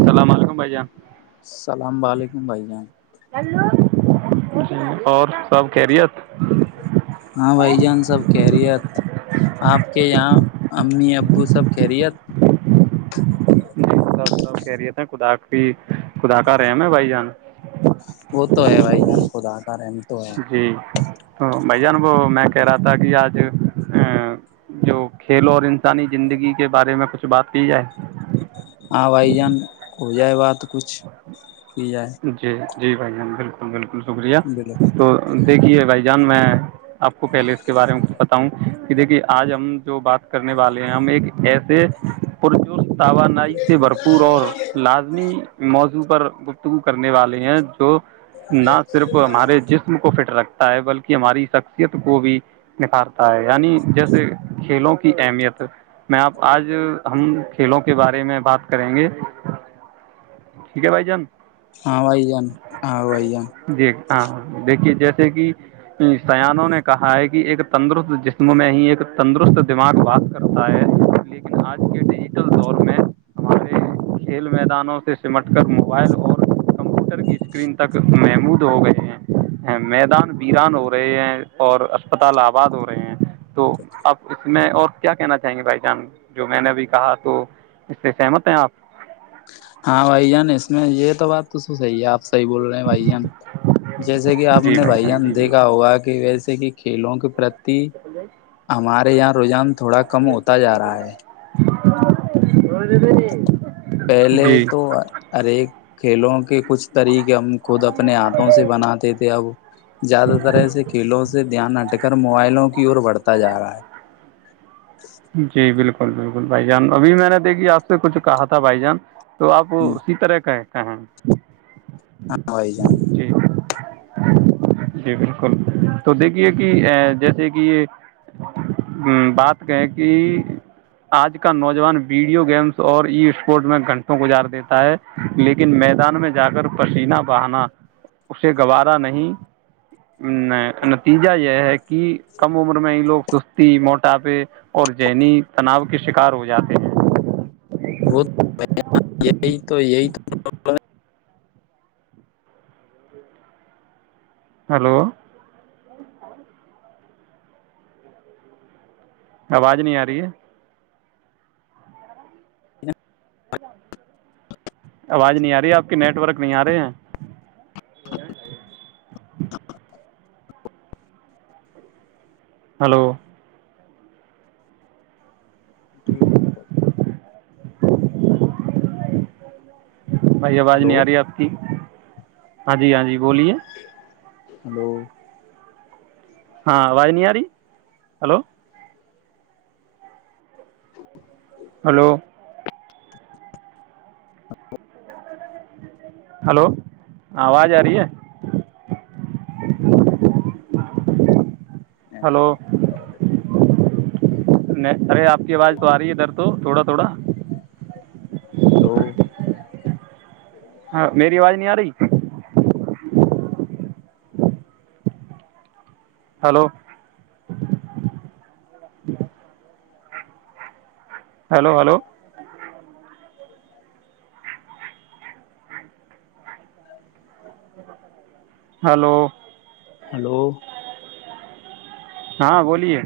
السلام علیکم بھائی جان السلام علیکم بھائی جان جی اور سب کہرییت ہاں بھائی جان سب خیریت آپ کے یہاں امی ابو سب خیریت کہہ رہیے تھے خدا بھی خدا کا ریم ہے بھائی جان وہ تو ہے بھائی جان خود آتا رہ جی تو بھ ج ن وہ میں کہہ رہا تھا کہ آج جو کھیل اور انسانی زندگی کے بارے میں کچھ بات کی جائے آپ آئی جان ہو جائے بات کچھ کی جائے جی جی بھائی جان بالکل بالکل شکریہ بولو تو دیکھیے بھائی جان میں آپ کو پہلے کے بارے میں کچھ بتاؤں دیکھیے آج ہم جو بات کرنے والے ہیں ہم ایک ایسے پجش توانائی سے بھرپور اور لازمی موز وپر کرنے والے ہیں تو نہ صرف ہمارے جسم کو فٹ رکھتے بلکہ ہماری شخصیت کو بھی نکھارتا ہے یعنی جیسے کھیلوں کی اہمیت میں آپ آج ہم کھیلوں کے بارے میں بات کریں گے ٹھیک ہے بھائی جان ہاں وائی جان ہاں وائی جان جی ہاں ہاں دیکھیے جیسے کہ سیانوں نے کہا ہے کہ ایک تندرست جسم میں ہی ایک تندرست دماغ بات کرتا ہے لیکن آج کے ڈیجٹل دور میں ہمارے کھیل میدانوں سے سمٹ کر موبائل اور کمپیوٹر کی اسکرین تک محمود ہو گئے ہیں میدان ویران ہو رہے ہیں اور اسپتال آباد ہو رہے ہیں تو آپ اس میں اور کیا کہنا چاہیں گے بھائی جان جو میں نے ابھی کہا تو اس سے سہمت ہیں آپ ہاں بھائی جان اس میں یہ تو بات تو صحیح ہے آپ صحی بول رہے ہیں بھائی جان جیسے کہ آپ جی نے بھائی جان جی دیکھا بالکل ہوگا کہ ویسے کہ کھیلوں کے پر ہمارے یہاں رجحان تھوڑا کم ہوتا جا رہا ہے [inaudible] پہلے جی تو ہر ایک کھیلوں کہ کچھ طریقے ہم خود اپنے ہاتھوں سے بناتے تھے اب زیادہ تر ایسے کھیلوں سے سے دھیان ہٹ کر موبائلوں کی اور بڑھتا جا رہا ہے جی بالکل بالکل بھائی جان ابھی میں نے دیکھی آپ سے کچھ کہا تھا بھائی جان تو آپ ہے اسی طرح کا ہیں کہاں ہا بھائی جان جی بالکل تو دیکھیے کہ جیسے کہ بات کہیں کہ آج کا نوجوان ویڈیو گیمس اور ای اسپورٹ میں گھنٹوں گزار دیتا ہے لیکن میدان میں جا کر پسیینہ بہانا اسے گوارا نہیں نتیجہ یہ ہے کہ کم عمر میں لوگ سستی موٹاپے اور ذینی تناؤ کے شکار ہو جاتے ہیں وہ یہی تو یہی ہلو آواز نہیں آ رہی ہے آواز نہیں آ رہی آپ کے نیٹورک نہیں آ رہے ہیں ہلو [inaudible] بھائی آواز ہلو نہیں آ رہی آپ کی ہاں جی ہاں جی بولیے ہلو ہاں اواز نہیں ارہی ہلو [inaudible] ہلو ہلو آواز آ رہی ہے ہلو نہیں ارے آپ کی آواز تو آ رہی ہے ادر تو تھوڑا تھوڑا ہلو ہاں میری آواز نہیں آ رہی hello hello hello hello hello ہاں بولیے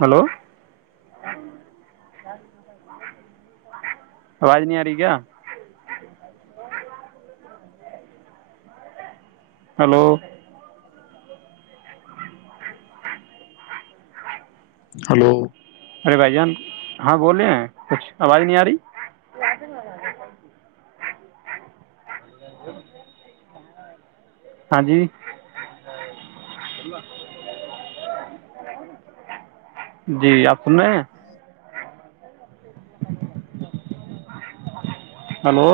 ہلو آواز نہیں آ رہی کیا ہلو ہلو ارے بھائی جان ہاں بولے ہیں کچھ آواز نہیں آرہی [unintelligible] ہاں جی جی آپ سن رہے ہیں ہلو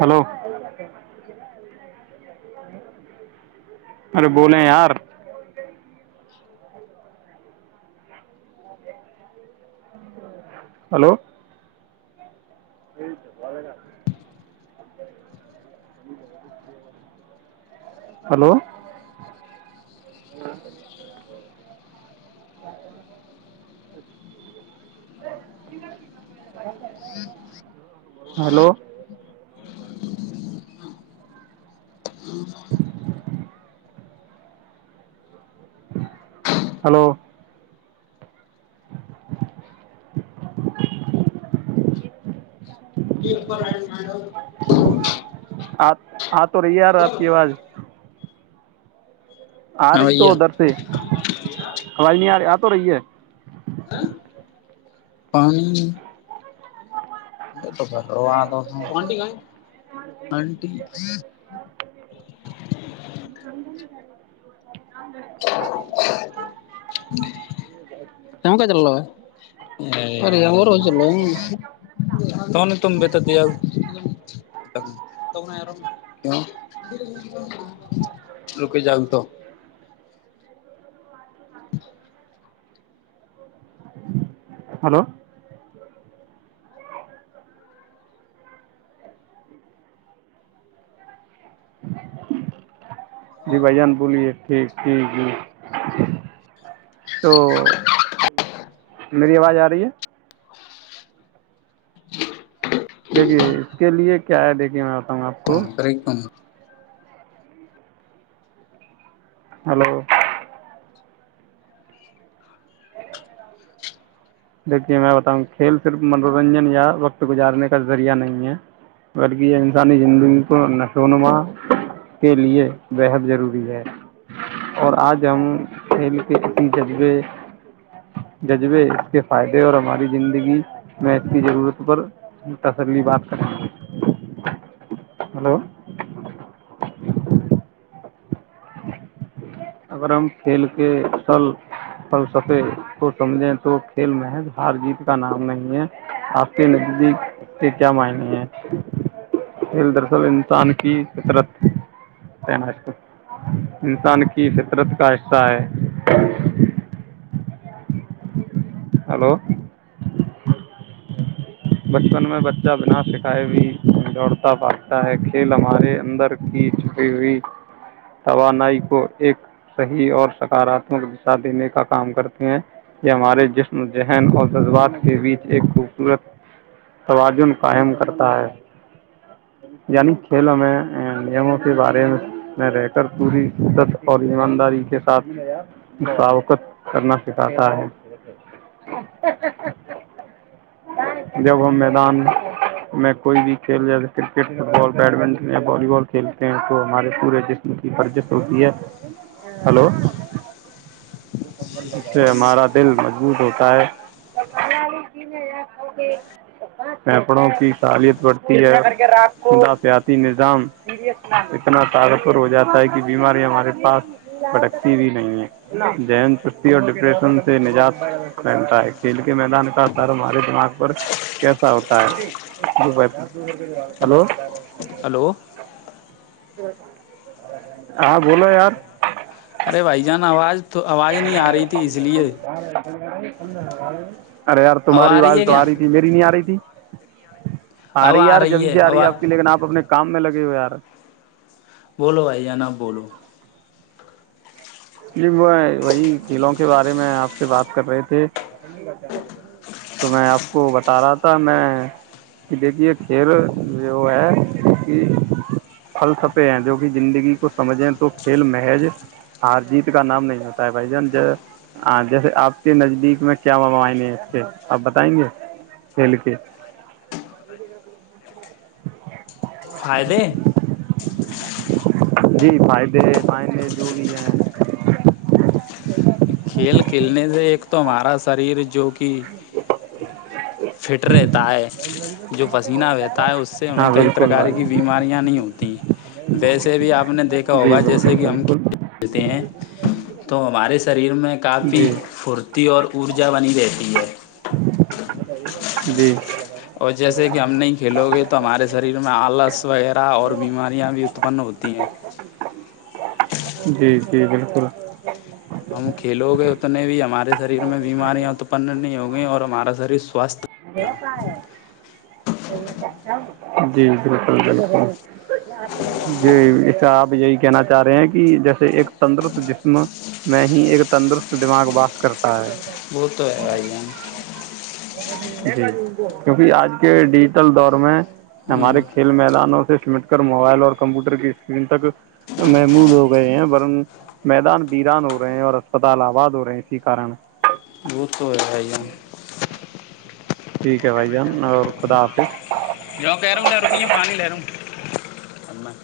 ہلو ارے بولیں یار ہلو ہلو ہلو ہلو [unintelligible] آپ آپ تو رہی یار آپ کی آواز آ ہاں رہی تو بھیا ادر سے آواز نہیں آرہی آتو رہی ہے پانی [unintelligible] [unintelligible] ہلو جی بھائ جان بولیے ٹھیک ٹھیک جی تو [unintelligible] میری آواز آ رہی ہے [unintelligible] دیکھیے اس کے لیے کیا ہے دیکھیے میں آپ بتاؤں کو [unintelligible] ہلو دیکھیے میں بتاؤں کھیل صرف منورنجن یا وقت گزارنے کا ذریعہ نہیں ہے بلکہ یہ انسانی زندگی کو نشوونما کے لیے بےحد ضروری ہے اور آج ہم کھیل کے اسی جذبے جذبے کے فائدے اور ہماری زندگی میں اس کی ضرورت پر تسلی بات کرنا ہلو اگر ہم کھیل کے ا سل فلسفے کو سمجھیں تو کھیل محض ہار جیت کا نام نہیں ہے آپ کے نزدیک کے کیا معنی ہیں کھیل درصل انسان کی فطرت ت انسان کی کی فطرت کا حصہ ہے ہلو بچپن میں بچہ بنا سکھائے بھی دوڑتا باگتا ہے کھیل ہمارے اندر کی چھپی ہوئی توانائی کو ایک صحیح اور سکارات میں دکشہ دینے کا کام کرتے ہیں یہ ہمارے جسم ذہن اور جذبات کے بیچ ایک خوبصورت توازن قائم کرتا ہے یعنی کھیل میں نیموں کے بارے میں میں رہ کر پوری شدت اور ایمانداری کے ساتھ موقت کرنا سکھاتا ہے جب ہم میدان میں کوئی بھی کھیل جیسے کرکٹ فٹ بال بیڈمنٹن یا والی بال کھیلتے ہیں تو ہمارے پورے جسم کی ورزش ہوتی ہے ہلو اس سے ہمارا دل مضبوط ہوتا ہے پھیپڑوں کی سالیت بڑھتی ہےضافیاتی نظام اتنا طارکر ہو جاتا ہے کہ بیماری ہمارے پاس بھٹکتی بھی نہیں ہے ذہن چستی اور ڈپریشن سے نجات پہنتا ہے کھیل کے میدان کا اثر ہمارے دماغ پر کیسا ہوتا ہے ہلو ہلو ہاں بولو یار ارے بھائی جان آواز [inaudible] [inaudible] اب آ رہی ہے کیا [inaudible] اب آ رہی ہے اب [inaudible] [inaudible] [inaudible] [inaudible] [inaudible] [inaudible] [inaudible] [inaudible] کھیل کھیلنے سے ایک تو ہمارا شریر [inaudible] [inaudible] ہاں بالکل بھائی [inaudible] جی بالکل بالکل [inaudible] [inaudible] جی [inaudible] [inaudible] [inaudible] [inaudible] [inaudible] [inaudible] [inaudible] [inaudible] [inaudible] [unintelligible] [inaudible] ہ [inaudible] [inaudible] [inaudible] [inaudible] [inaudible] [inaudible] ہوں